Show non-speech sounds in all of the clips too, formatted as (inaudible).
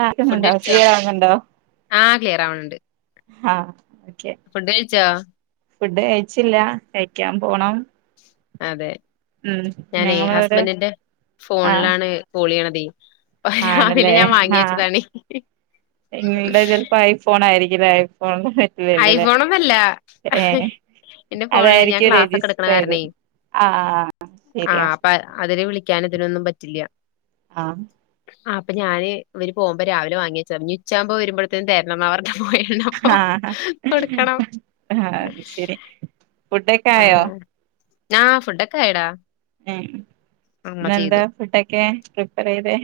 ആഹ് E (unintelligible) food ണ്ടോ കഴിച്ചോ? ക്ലിയറാവ്ന്ന്ണ്ടോ? ആഹ് ക്ലിയറാവ്ണ് ണ്ട്. ആഹ് ഓക്കെ ഫുഡ് കഴിച്ചോ? ഫുഡ് കഴിച്ചില്ല കഴിക്കാൻ പോണം. അതെ ഉം ഞാനെ ഞങ്ങളൊരു ഹസ്ബൻറിന്റെ ആഹ് ഫോണിലാണ് കോളെയ്യ്ണതെ രാവിലെ ആണല്ലേ ഞാൻ വാങ്ങി ആഹ് വെച്ചതാണ് ഫോണായിരിക്കില്ലേ അവര് ഫോണില് നെ ഐഫോണോന്നല്ല എന്റെ ഫോണില് ഞാൻ അതായിരിക്കും ക്ലാസ്സൊക്കെ എട്ക്ക്ണ രജിസ്റ്റർ കാരണെ ചെയ്തത് ആഹ് ശരിയാ ആഹ് അപ്പ അതില് വിളി ക്ക്യാനും ഇതിനൊന്നും പറ്റില്ല്യ. ആഹ് ആഹ് അപ്പ ഞാന് ഇവര് പോവുമ്പോ രാവിലെ വാങ്ങ്യച്ച ഇഞ്ഞ് ഉച്ചാവുമ്പോ വരുമ്പഴത്തേനും തരണം ന്നാ പർഞ്ഞിട്ട് പോയ (unintelligible) ആഹ് അത് ശെരി ഫുഡൊക്കായോ? ആഹ് ആഹ് ഫുഡൊക്കായടാ ഉം ഇന്നെന്താ ഫുഡെക്കെ പ്രിപ്പറെയ്തെ?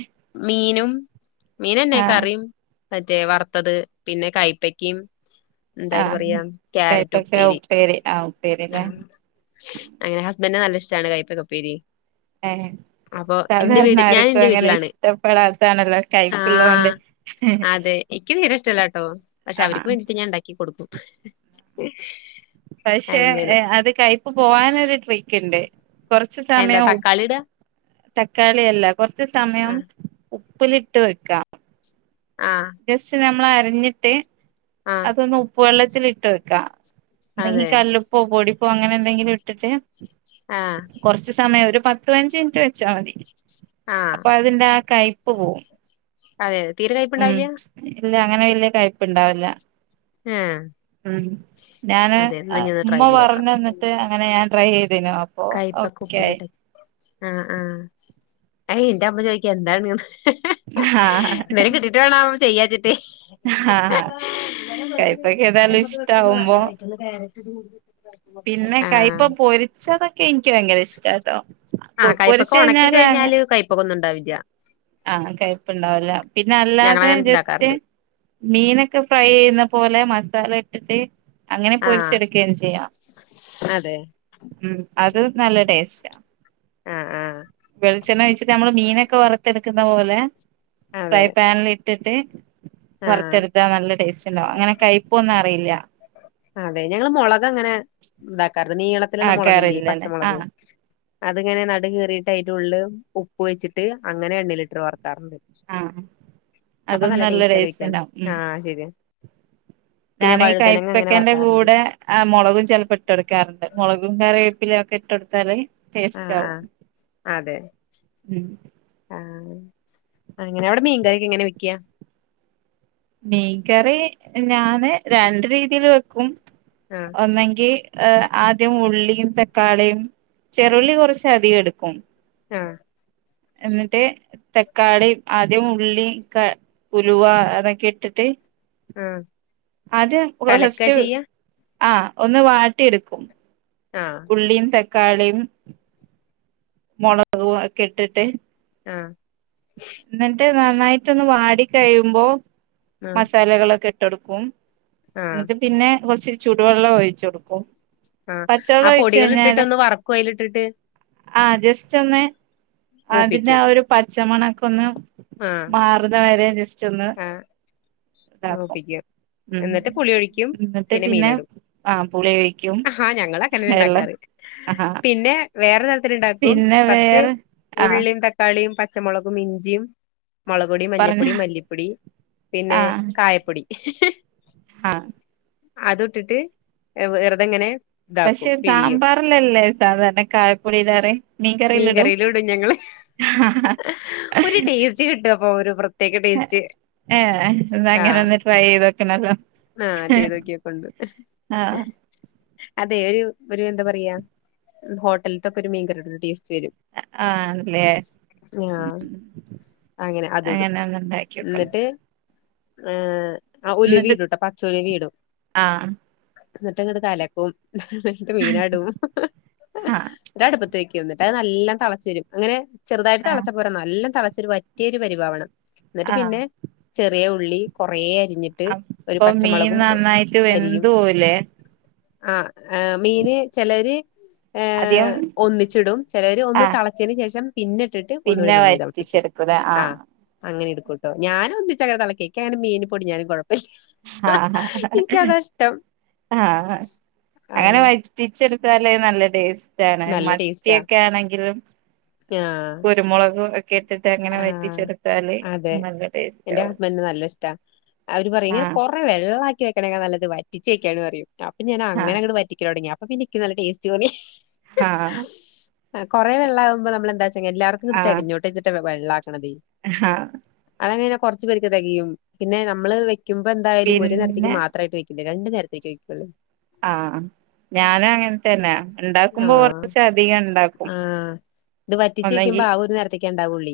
മീനെന്നെ കറിം മറ്റേ വറ്ത്തത് പിന്നെ കൈപ്പക്കിം എന്തായ്ന് ആഹ് പറയാ ക്യാരറ്റ് കയ്പ്പക്ക പ്പേരി. ഉപ്പേരി ആഹ് ഉപ്പേരില്ലേ എൻ്റെ ഹസ്ബെൻ്റിന് നല്ലിഷ്ട്ടാണ് കൈപ്പകപ്പേരി ഏഹ് സാധാരണ ഞാൻ ആര്ക്കും ഇന്റെ അങ്ങനെ വീട്ടിലാണ് ഇഷ്ടപ്പെടാത്താണല്ലോ കൈപ്പ്ള്ളോണ്ട് എനിക്കും തീരെ ഇഷ്ടല്ലാട്ടോ പക്ഷെ അവര്ക്ക് വേണ്ടിട്ട് ഞാൻ ണ്ടാക്കി കൊടുക്കും. പക്ഷെ അങ്ങനെ ഏഹ് അത് കയ്പ്പ് പോകാനൊരു ട്രിക്ക്ണ്ട്. കൊറച്ച് എന്താ സമയം തക്കാളി ഇടാ തക്കാളിയല്ല കൊറച്ച് സമയം ആഹ് ഉപ്പ്ല്ട്ട് വെക്ക. ആഹ് ജസ്റ്റ് നമ്മളരഞ്ഞ്ട്ട് ആഹ് ഒന്ന് ഉപ്പ് വെള്ളത്തില്ട്ട് വെക്ക. ഒന്നെങ്കിൽ അതെ കല്ലു പ്പോ പൊടിപ്പോ അങ്ങനെന്തെങ്കിലുട്ട്ട്ട് ആഹ് കൊറച്ച് സമയം ഒരു പത്ത് പയിനഞ്ച് മിൻറ്റ് വെച്ചാ മതി. ആഹ് അപ്പൊ അതിന്റെ ആ കയ്പ്പ് പോവും. അതെ തീരെ ഉം കൈപ്പ്ണ്ടാവില്ല്യാ? ഇല്ല അങ്ങനെ വല്ല്യേ കയ്പ്പ്ണ്ടാവില്ല. ഏഹ് ഉം ഞാന് ഉമ്മ ട്രൈ ചെയ്തോക്കാം പറഞ്ഞന്നിട്ട് അങ്ങനെ ഞാൻ ട്രൈ ചെയ്തേനു. അപ്പൊ കയ്പ്പക്ക ഓക്കെ ആയി ഉപ്പിലിട്ടത്. ആഹ് ആഹ് അയ് ഇന്റെ അമ്മ ചോയ്ക്കും എന്താണ്ന്ന്? ആഹ് എന്താലും കിട്ടീട്ട് വേണം ചെയ്യാച്ചിട്ടേ. ആഹ് കയ്പ്പക്ക ഏതായാലും ഇഷ്ടാവുമ്പോ- ഇന്ന് കാരറ്റ് (unintelligible) പിന്നെ കൈപ്പ പൊരിച്ചതൊക്കെ എനിക്ക് ഭയങ്കര ഇഷ്ടാട്ടോ. ആഹ് കയ്പ്പക്ക പൊരിച്ച് ഒണക്കി അങ്ങ് കഴിഞ്ഞാല് കയ്പൊകൊന്നുണ്ടാവില്ല്യ. ആഹ് കയപ്ണ്ടാവില്ല പിന്നെ അല്ലാതെ ഞങ്ങളങ്ങനെ ജസ്റ്റ്- ഇണ്ടാക്കാറുണ്ട് മീനൊക്കെ ഫ്രൈ ചെയ്യുന്ന പോലെ മസാല ഇട്ടിട്ട് അങ്ങനെ ആഹ് പൊരിച്ചെടുക്കെയും ചെയ്യാം. അതെ ഉം അത് നല്ല ടേസ്റ്റ. ആഹ് ആഹ് വെളിച്ചെണ്ണ ഒഴിച്ചിട്ട് നമ്മള് മീനൊക്കെ വറ- ത്തെടുക്കുന്ന പോലെ ഫ്രൈ അതെ പാനിൽ ഇട്ടിട്ട്- ആഹ് വറുത്തെടുത്താ നല്ല ടേസ്റ്റ്ണ്ടാവും. അങ്ങനെ കയ്പ്പോന്നും അറിയില്ല. അതെ ഞങ്ങള് മൊളക് അങ്ങനെ ഇതാക്കാറ്ണ്ട് നീളത്തില്ള്ള മൊളക് ല്ലേ ആക്കാറില്ലല്ലേ പച്ചമൊളക്. ആഹ് അത്ങ്ങനെ നടു കീറീട്ട് അയിന്റെ ഉള്ള് ഉപ്പ് വെച്ച്ട്ട് അങ്ങനെ എണ്ണിലിട്ട് വറക്കാറ്ണ്ട്. ആഹ് അപ്പ അതും നല്ല ടേസ്റ്റാ ടേസ്റ്റ് കഴിക്കാന് ഉണ്ടാവും ആഹ് ശരിയാ. പിന്നെ ഞാനീ വഴുതനങ്ങ അങ്ങനെ കൈപ്പക്കന്റെ വറക്കാറുണ്ട് കൂടെ- ആഹ് മൊളകും ചെലപ്പോ ഇട്ട്കൊട്ക്കാറ്ണ്ട്. മൊളകും കറിവേപ്പിലേം ഒക്കെ ഇട്ട്കൊട്ത്താല് - ആഹ് ടേസ്റ്റാവും ആഹ് അതെ ഉം. ആഹ് അങ്ങനെ അവടെ മീൻകറ്യോക്കെ എങ്ങനെ വെക്ക്യ? മീൻകറി ഞാന് രണ്ട് രീതീല് വെക്കും. ആഹ് ഒന്നെങ്കി ആദ്യം ഉള്ളിയും തക്കാളിയും ചെറുള്ളി കൊറച്ച് അധികം എടുക്കും. ആഹ് എന്നിട്ട് തക്കാളി ആദ്യം ഉള്ളി ക ഉലുവ അതൊക്കെ ഇട്ടിട്ട്- ആഹ് ആദ്യം കലക്കാ ഫസ്റ്റ് ചെയ്യാ ആഹ് ഒന്ന് വാട്ടി എട്ക്കും. ആഹ് ഉള്ളിയും, തക്കാളിയും മൊളകും ഒക്കെ ഇട്ട്ട്ട്, ആഹ് ഇന്ന്ട്ട് നന്നായിട്ടൊന്ന് വാടി കഴിയുമ്പോ ആഹ് മസാലകളൊക്കെ ഇട്ടൊട്ക്കും. ആഹ് ഇന്ന്ട്ട് പിന്നെ കൊറച്ച് ചൂടുവെള്ളം ഒഴിച്ച് കൊടുക്കും. ആഹ് ആ പച്ചവെള്ളം ഒഴിച്ച് പൊടികൾ ഇട്ടിട്ട് കഴിഞ്ഞാല് ഒന്ന് വറക്കോ അയ്ല് ഇട്ട്ട്ട്? ആഹ് ജസ്റ്റൊന്ന്. അതിന്റെ മൂപ്പിക്കും ആ ഒരു പച്ചമണൊക്കെ ഒന്ന് ആഹ് മാറുന്ന വരെ ജസ്റ്റ് ഒന്ന്- ഇതാക്കും മൂപ്പിക്കാ ഉം എന്നിട്ട് പുളി ഒഴിക്കും പിന്നെ മീന്ടും ആഹ് പുളി ഒഴിക്കും ഹാ ഞങ്ങളങ്ങനെ വെള്ളം ഇണ്ടാക്കാറ്. ആഹ് പിന്നെ വേറെ തരത്തി ഉണ്ടാക്കും പിന്നെ ഫസ്റ്റ് വേറെ ആഹ് ഉള്ളിയും ത ക്കാളിയും പച്ചമുളകും ഇഞ്ചിയും മുളക്പൊടി പറഞ്ഞോ മഞ്ഞപ്പൊടി മല്ലിപ്പൊടി പിന്നെ ആഹ് കായപ്പൊടി ആഹ് അത് ഇട്ടിട്ട് വെറുതെങ്ങനെ പക്ഷെ സാമ്പാറിലല്ലേ സാധാരണ കായ പൊടി ഇടാറ്. മീൻ മീൻകറിയിലിടും കറിയിലും ഇടും ഞങ്ങള്. ഒരു ടേസ്റ്റ് കിട്ടും അപ്പൊ ഒരു പ്രത്യേക ടേസ്റ്റ്. ഏ എന്നാ അങ്ങനെ ആഹ് ഒന്ന് ട്രൈ ചെയ്ത് നോക്കണല്ലോ. ആഹ് ചെയ്തോക്കിയൊക്കണ്ട്. ആഹ് അതെ ഒരു, ഒരു എന്താ പറയാ ഹോട്ടൽത്തൊക്കെ ഒരു മീൻകറിട ഒരു ടേസ്റ്റ് വരും. അഹ ആണല്ലേ ഉ. അങ്ങനെ അതുടും എന്നിട്ട്. ആ ഉലുവേം എന്നിട്ട് ഇടുട്ടോ പച്ച ഉലുവേം ഇടും. ആഹ് എന്നിട്ട്ങ്ങട് കലക്കും എന്നിട്ട് മീനാടും. ആഹ് എന്നിട്ടടു പ്പത്തേക്കും എന്നിട്ടത് നല്ല തെളച്ച് വരും അങ്ങനെ ചെറുതായിട്ട് ആഹ് തെളച്ച പോരാ നല്ലോം തെളച്ച് ഒര് വറ്റിയ ഒരു പരിവാവണം. എന്നിട്ട് ആഹ് പിന്നെ ചെറിയ ഉള്ളി കൊറെ അരിഞ്ഞിട്ട്. ഒരു അപ്പോ മീൻ പച്ചമുളകും നന്നായിട്ട് വെന്തു പോവുലേ? ആ അമീന് ചെലര്. ആദ്യം ഏഹ് ഒന്നിച്ചിടും ചെലര് ഒന്ന് ആഹ് തെളച്ചേന് ശേഷം. പിന്നിട്ടിട്ട് ഒന്നുകൂടെ പിന്നെ നന്നായി തെളപ്പിക്കും. വറ്റിച്ചെടുക്കൂലേ ആ ആഹ് അങ്ങനെ എടുക്കുട്ടോ ഞാൻ ഒന്നിച്ചങ്ങനെ തെളപ്പിക്കും എനിക്കങ്ങനെ മീന് പൊടിഞ്ഞാലും കുഴപ്പല്ല. ആഹ എനിക്കതാ ഇഷ്ടം ആ അങ്ങനെ ആഹ് വ റ്റിച്ചെടുത്താലെ നല്ല ടേസ്റ്റാണ്. നല്ല ടേസ്റ്റാ മത്തിയക്കെ ആണെങ്കിൽ പൊ ആഹ് കുരുമുളക് ഒക്കെ ഇട്ടിട്ട് അങ്ങനെ ആഹ് വറ്റിച്ചെടുത്താല് നല്ല ടേസ്റ്റ് ആവും. ന്നെ നല്ല ഇഷ്ട അവര് പറയും ഇങ്ങനെ ആഹ് കൊറെ വെള്ളാക്കി വെക്കണെക്കാ നല്ലത് വറ്റിച്ച് വക്കാണ് പറയും. അപ്പൊ ഞാൻ അങ്ങനെ ആഹ് അങ്ങട് വറ്റിക്കലൊടങ്ങി അപ്പൊ പിന്നെക്ക് നല്ല ടേസ്റ്റ് തോന്നി. ആഹ് കൊറെ വെള്ളാവുമ്പോ നമ്മളെന്താച്ചങ്ങ എല്ലാർക്കും ഇത് തെകഞ്ഞോട്ടെ. ഇ വെള്ളാക്കണത്. ഇഹ. അതങ്ങനനെ കൊറച്ച് പേർക്ക് തെകയും. പിന്നെ നമ്മള് വെക്കുമ്പോ എന്തായാലും ഒരു നേരത്തേക്ക് പിന്നെ മാത്രായിട്ട് വെ ഇല്ല രണ്ട് നേരത്തേക്ക് വെയ്ക്കുള്ളൂ. ആഹ് ഞാനും അങ്ങനെതന്നെ ഇണ്ടാക്കുമ്പോ ആഹ് കൊറച്ചധികം ഇണ്ടാക്കും. ആഹ് ഇത് വറ്റിച്ച് ഒന്നെങ്കി വെക്കുമ്പോ ആ ഒരു നേരത്തേക്കെ ഉണ്ടാവുള്ളി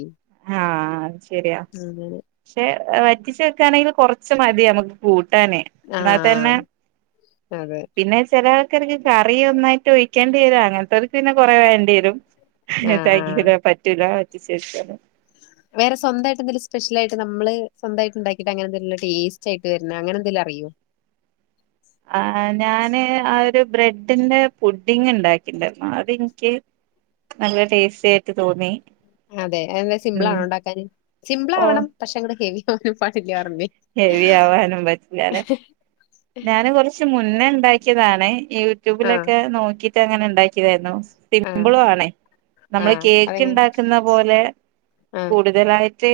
ആഹ് അത് ശരിയാ. അങ്ങനെ പക്ഷെ വറ്റിച്ച് വെക്കാണെങ്കിൽ കൊറച്ച് മതി നമുക്ക് കൂട്ടാനേ. എന്നാ തന്നെ ആഹ് അതെ പിന്നെ ചെല. കറി ഒന്നായിട്ട് ഒഴിക്കേണ്ടി വരും അങ്ങനത്തവർക്ക് പിന്നെ കൊറേ വേണ്ടി വരും. ആഹ് ആഹ് ഇവിടെ പറ്റൂല വറ്റിച്ച് വെക്കാൻ. വേറെസ്വന്തായിട്ടെന്തെലും സ്പെഷ്യലായിട്ട് നമ്മള് സ്വന്തായിട്ട് ഉണ്ടാക്കിട്ട് അങ്ങനെന്തെങ്കിലും ടെസ്റ്റായിട്ട് വരണ അങ്ങനെന്തെലും അറിയോ? ആ ഞാന് ആ ഒരു ബ്രെഡിന്റെ പുഡിങ് ഉണ്ടാക്കിണ്ടരുന്നു. അതെനിക്ക് നല്ല ടേസ്റ്റി ആയിട്ട് തോന്നി. അതെ അതെന്താ സിമ്പിള് ഉം ആണോ ഉണ്ടാക്കാൻ സിമ്പിള് ഓ ആവണം പക്ഷേ അങ്ങട് ഹെവി. പാട്ടില്ലാറില്ലേ ഹെവി ആവാനും പറ്റില്ലാല്ലെ ഞാന് കൊറച്ച് മുന്നേ ഇണ്ടാക്കിയതാണേ. ആഹ് യൂട്യൂബിലൊക്കെ നോക്കിട്ട് അങ്ങനെണ്ടാ യിരുന്നു ആഹ് സിമ്പിളും ആണേ നമ്മള് ആഹ് കേക്ക് അതെങ്ങനെ ഇണ്ടാക്കുന്ന പോലെ. ആഹ് കൂടുതലായിട്ട്.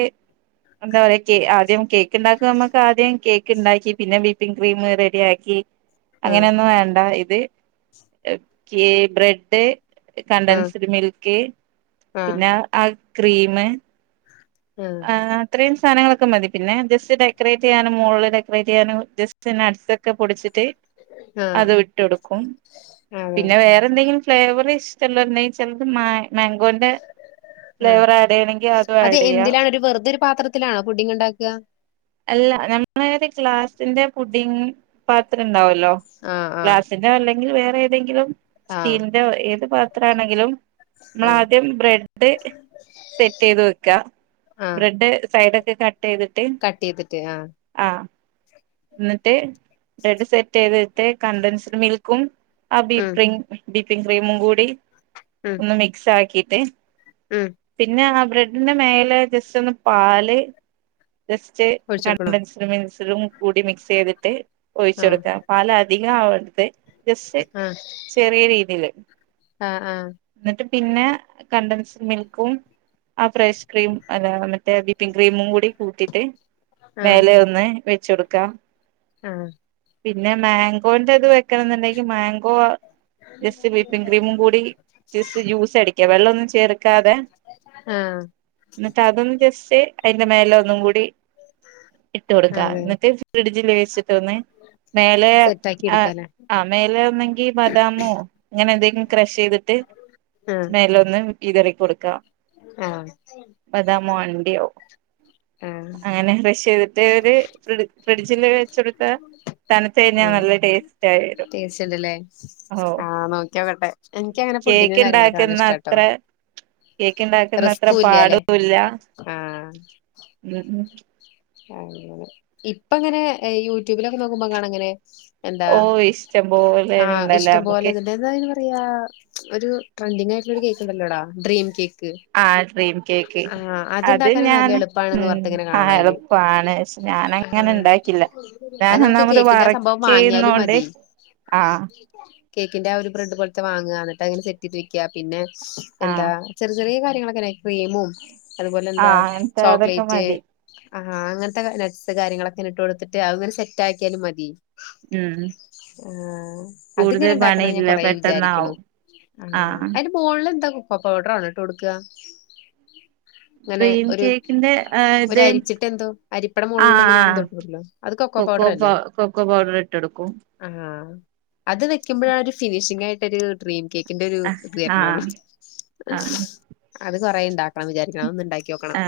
എന്താ പറയാ കേ ആദ്യം കേക്ക് ഇണ്ടാക്കും നമുക്ക് ആദ്യം കേക്ക് ഇണ്ടാക്കി പിന്നെ വി ക്രീം റെഡിയാക്കി ആഹ് അങ്ങനെയൊന്നും വേണ്ട ഇത്. ബ്രെഡ് കണ്ടൻസ്ഡ് മിൽക്ക് ആഹ് പിന്നെ. ആ ക്രീമ്. ആഹ് ഇത്രയും സാധനങ്ങളൊക്കെ മതി പിന്നെ ജസ്റ്റ് ഡെക്കറേറ്റ് ചെയ്യാനും മുകളിൽ ഡെക്കറേറ്റ് ചെയ്യാനും ജസ്റ്റ് നട്സ് ഒക്കെ പൊടിച്ചിട്ട് അത് ആഹ് ഇട്ടൊടുക്കും ആഹ് അതെ പിന്നെ വേറെ എന്തെങ്കിലും ഫ്ലേവർ ഇഷ്ടല്ല ന ചലത് മാ മാങ്കോന്റെ ആഹ് ഫ്ലേവർ ആഡ് ചെയ്യണെങ്കിൽ അതും അത് ആഡ് ചെയ്യാം എന്തിലാണ് ഒരു വെറതരു പാത്ര ത്തിലാണോ പുടിങ് ഉണ്ടാക്കുക അല്ല നമ്മള ഒരു ഗ്ലാസ്സിന്റെ പുഡിങ് പാത്രം ഉണ്ടാവല്ലോ ആഹ് ആഹ് ഗ്ലാസിന്റെ അല്ലെങ്കിൽ വേറെ ഏതെങ്കിലും ആഹ് സ്റ്റീലിന്റോ ഏത് പാത്രമാണെങ്കിലും നമ്മൾ ആഹ് ആദ്യം ബ്രെഡ് സെറ്റ് ചെയ്ത് വെക്ക ആഹ് ബ്രെഡ് സൈഡ ഒക്കെ കട്ട് ചെയ്തിട്ട് കട്ട് ചെയ്തിട്ട് ആഹ് ആഹ് എന്നിട്ട് ബ്രെഡ് സെറ്റ് ചെയ്ത് ട്ട് കണ്ടൻസ്ഡ് മിൽക്കും ആ ഉം ബീപ ബീപ്പിങ് ക്രീമും കൂടി ഉം ഒന്ന് മിക്സ് ആക്കിട്ട് ഉം പിന്നെ ആ ബ്രെഡിന്റെ മേലെ ജസ്റ്റ് ഒന്ന് പാല് ജസ്റ്റ് ഒഴിച്ചൊടുക്കണോ കണ്ടൻസിലും മിൻസിലും കൂടി മിക്സ് ചെയ്തിട്ട് ഒഴിച്ച ആഹ് കൊടുക്കാം പാല അധികം ആവണ്ടത് ജസ്റ്റ് ആഹ് ചെറിയ രീതിയില് ആഹ് ആഹ് എന്നിട്ട് പിന്നെ കണ്ടൻസ്ഡ് മിൽക്കും ആ ഫ്രഷ് ക്രീം അല്ലാ മ റ്റെവിപ്പിംഗ് ക്രീമും കൂടി കൂട്ടിട്ട് ആഹ് മേലെ ഒന്ന് വെച്ച് കൊടുക്കാം ആഹ് പിന്നെ മാങ്കോന്റെ അത് വെക്കണം എന്നുണ്ടെങ്കിൽ മാ ങ്കോ ജസ്റ്റ് വിപ്പിംഗ് ക്രീമും കൂടി ജസ്റ്റ് ജ്യൂസ് അടിക്ക വെള്ളം ഒന്നും ചേർക്കാതെ ആഹ് എന്നിട്ട് അതൊന്ന് ജസ്റ്റ് അതിന്റെ മേലെ ഒന്നും കൂടി ഇട്ട് കൊടുക്കാ അതെ എന്നിട്ട് ഫ്രിഡ്ജിൽ വിച്ചിട്ടൊന്ന് മേലെ സെറ്റാക്കി ആഹ് എടുക്കാലേ ആഹ് മേലെ ഒന്നെങ്കി ബദാമോ അങ്ങനെ എന്തെങ്കിലും ക്രഷ് ചെയ്തിട്ട് ആഹ് മേലെ ഒന്ന് വിതറി കൊടുക്കാം ആഹ് അണ്ടിയോ ആഹ് അങ്ങനെ ക്രെഷ് ചെയ്തിട്ട്‌ ഫ്രിഡ്ജില് വെച്ച് കൊടുത്താ തണത്ത് കഴിഞ്ഞ നല്ല ടേസ്റ്റ് ആയിവരും ടേസ്റ്റ് ഉണ്ടല്ലേ റ്റാൻസ് ആഹ് ആഹ് നോക്കിയോക്കട്ടെ എനിക്കങ്ങനെ കേക്ക് ഫുഡിങ്ങും കാര്യങ്ങളൊക്കെ നല്ല ഇണ്ടാക്കുന്ന ഇഷ്ടാട്ടോ അത്ര കേക്ക ഉണ്ടാക്കുന്ന അത്ര റിസ്കും ഇല്ല്യാല്ലേ പാടും ഇല്ല ആഹ് അങ്ങനെ ഇപ്പ എങ്ങനെ യൂട്യൂബിലൊക്കെ നോക്കുമ്പോ കാണങ്ങനെ എന്താ ഓ ഇഷ്ടം പോലെ ആഹ് ഉണ്ടല്ലോ ഇഷ്ടം പോലെ നമുക്ക് ഇതിന്റെ അതന്ന് പറയാ ഒരു ട്രെൻഡിങ് ആയിട്ടുള്ള ഒരു കേക്ക് ഉണ്ടല്ലോടാ ഡ്രീം കേക്ക് ആഹ് ഡ്രീം കേക്ക് ആഹ് അത് അത്ണ്ടാക്കാന് നല്ല ഞാന് ഉ എളുപ്പാണെന്ന് പറഞ്ഞിട്ട് ഇങ്ങനെ ആ കാണാ എളു അയില് പ്പാണ് ശെ ഞാന അങ്ങനെ ആഹ് ഇണ്ടാക്കില്ല ഞാൻ അത് നമുക്ക് ഒന്നാമത് കേക്കിന്റെ ആ വർക്ക് സംഭവം വാങ്ങിയാലും ചെയുന്നോണ്ട് മതി ആഹ് കേക്കിന്റെ ആ ഒരു ബ്രെഡ് പോലത്തെ വാങ്ങുക എന്നിട്ട് അങ്ങനെ സെറ്റ് ചെയ്ട്ട് വെക്കുക പിന്നെ ആ എന്താ ചെറിയ ചെറിയ കാര്യങ്ങളൊക്കെ ക്രീമും അതുപോലെ ആ എന്താ അങ്ങനത്തെ അതൊക്കെ ചോക്ലേറ്റ് മതി ആഹാ അങ്ങനത്തെ നട്സ് കാര്യങ്ങളൊക്കെ ഇട്ട് കൊടുത്തിട്ട് അങ്ങനെ സെറ്റ് ആക്കിയാലും മതി ഉം ആ അതിങ്ങനെ കൂടുതൽ ഉണ്ടാക്കണ ഞാൻ പണിയില്ല കൊറെ വിചാരിക്കണു പെട്ടെന്നാവും ആഹ ആ അതിന്റെ മോള്ല്ന്താ കൊക്കൊ പൗഡർ ആണോ ട്ട് കൊടുക്കുക ങ്ങനെ ഡ്രീം ഒരു കേക്കിന്റെ ഒര് ഇത് അരിച്ചിട്ട എന്തോ അരിപ്പട ആ മുകളിൽ ഇങ്ങനെ ആ എന്ത ഇട്ടില്ലോ അത് കൊക്കോ പൗഡർ പ അല്ലേ കൊക്കോ പൗഡർ ഇട്ട് കൊടുക്കും ആഹ അത് വെക്കുമ്പോഴ ഒരു ഫിനിഷിംഗ് ആയിട്ടൊരു ഡ്രീം കേക്കിന്റെ ഒരു ആ ഇ ആ തരണേ ഉള്ളൂ ആ അത് കൊറെ ഉണ്ടാക്ക ആ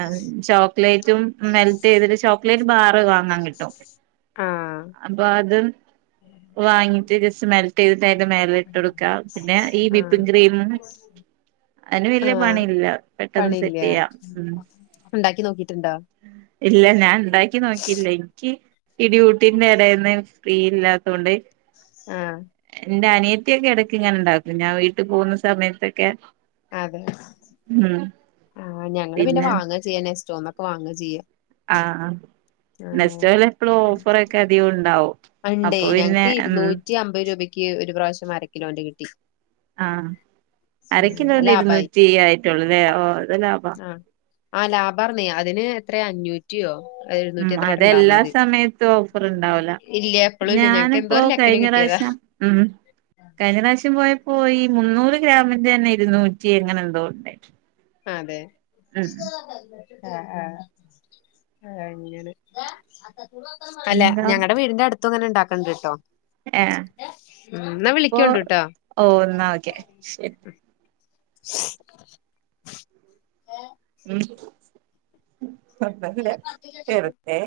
ചോക്ലേറ്റും മെൽറ്റ് ചെയ്തിട്ട് ചോക്ലേറ്റ് ബാറ് വാങ്ങാൻ കിട്ടും ആഹ അപ്പൊ അത് വാങ്ങിട്ട് ജസ്റ്റ്‌ മെൽ റ്റയ്ത് ട്ട് അതിന്റെ മേല ഇട്ട് കൊട്ക്കാം പിന്നെ ഈ ആഹ് വിപ്പിംഗ് ക്രീംും അതിന് വല്യ ആഹ് പണിയില്ല പെട്ടെന്ന് പണിയില്ല സെറ്റ് ചെയ്യാം ഉം ഉണ്ടാക്കി നോക്കിയിട്ടുണ്ടോ ഇല്ല ഞാൻ ഉണ്ടാക്കി നോക്കിയില്ല ഇ നിക്ക് ഈ ഡ്യൂട്ടിന്റെ ഇടന്ന് ഫ്രീ ഇല്ലാത്ത കൊണ്ട് ആഹ ന്റെ അനിയത്തിയൊക്കെ ഇടക്ക് ഇങ്ങനെ ഉണ്ടാക്കും ഞാൻ വീട്ടു പോകുന്ന സമയത്തൊക്കെ അതെ ഉം ആ ഞങ്ങള് പിന്നെ വാങ്ങ ചെയ്യ നസ്റ്റോന്നൊക്കെ വാങ്ങ ചെയ്യ ആഹ നെസ്റ്റോല് എപ്പളും ഓഫറ ഒക്കെ അധികം ഉണ്ടാവും അത്ണ്ടേ അപ്പൊ പിന്നെ ഞങ്ങക്ക് ഉം ഇരുുന്നൂറ്റി അമ്പത് രൂപയ്ക്ക് ഒരു പ്രാവശ്യം അരക്കിലോന്റെ കിട്ടി ആഹ ആഹ് അരക്കിലോന്ന് ലാഭായി ഇരുന്നൂറ്റിയ്യായിട്ടള്ളൂ അല്ലേ ഓ അത് ലാഭാ ആ ലാബാർന അതിന് എത്രയ അഞ്ഞൂറ്റിയോ അ ഉം അതെല്ലാ സമയത്തും ഓഫർ ഉണ്ടാവുല ഇല്ല എപ്പളും ഇല്ല ഞങ്ങക്ക് എന്തോ ഞാനിപ്പോ ഒരു ലക്കിന് കഴിഞ്ഞ കിട്ടിയതാ പ്രാവശ്യം ഉം കഴിഞ്ഞ പ്രാവശ്യം പോയപ്പോ ഈ മുന്നൂറ് ഗ്രാമിന്റെന്നെ ഇരുന്നു ചി ങ്ങനെ എന്തോണ്ടായി ആ അതെ ആഹ് ആഹ് ആ അങ്ങനെ അല്ല എന്താ ഞങ്ങളടെ വീടിന്റെ അടുത്തന്നൊന്ന് ഉണ്ടാക്കണ്ട്ട്ടോ ഏ ഇപ്പൊ വിളിക്കോണ്ടുട്ടോ ഓ ന്നാ ഓക്കെ ശരി (unintelligible) കൊയപല്ല വെറുതെ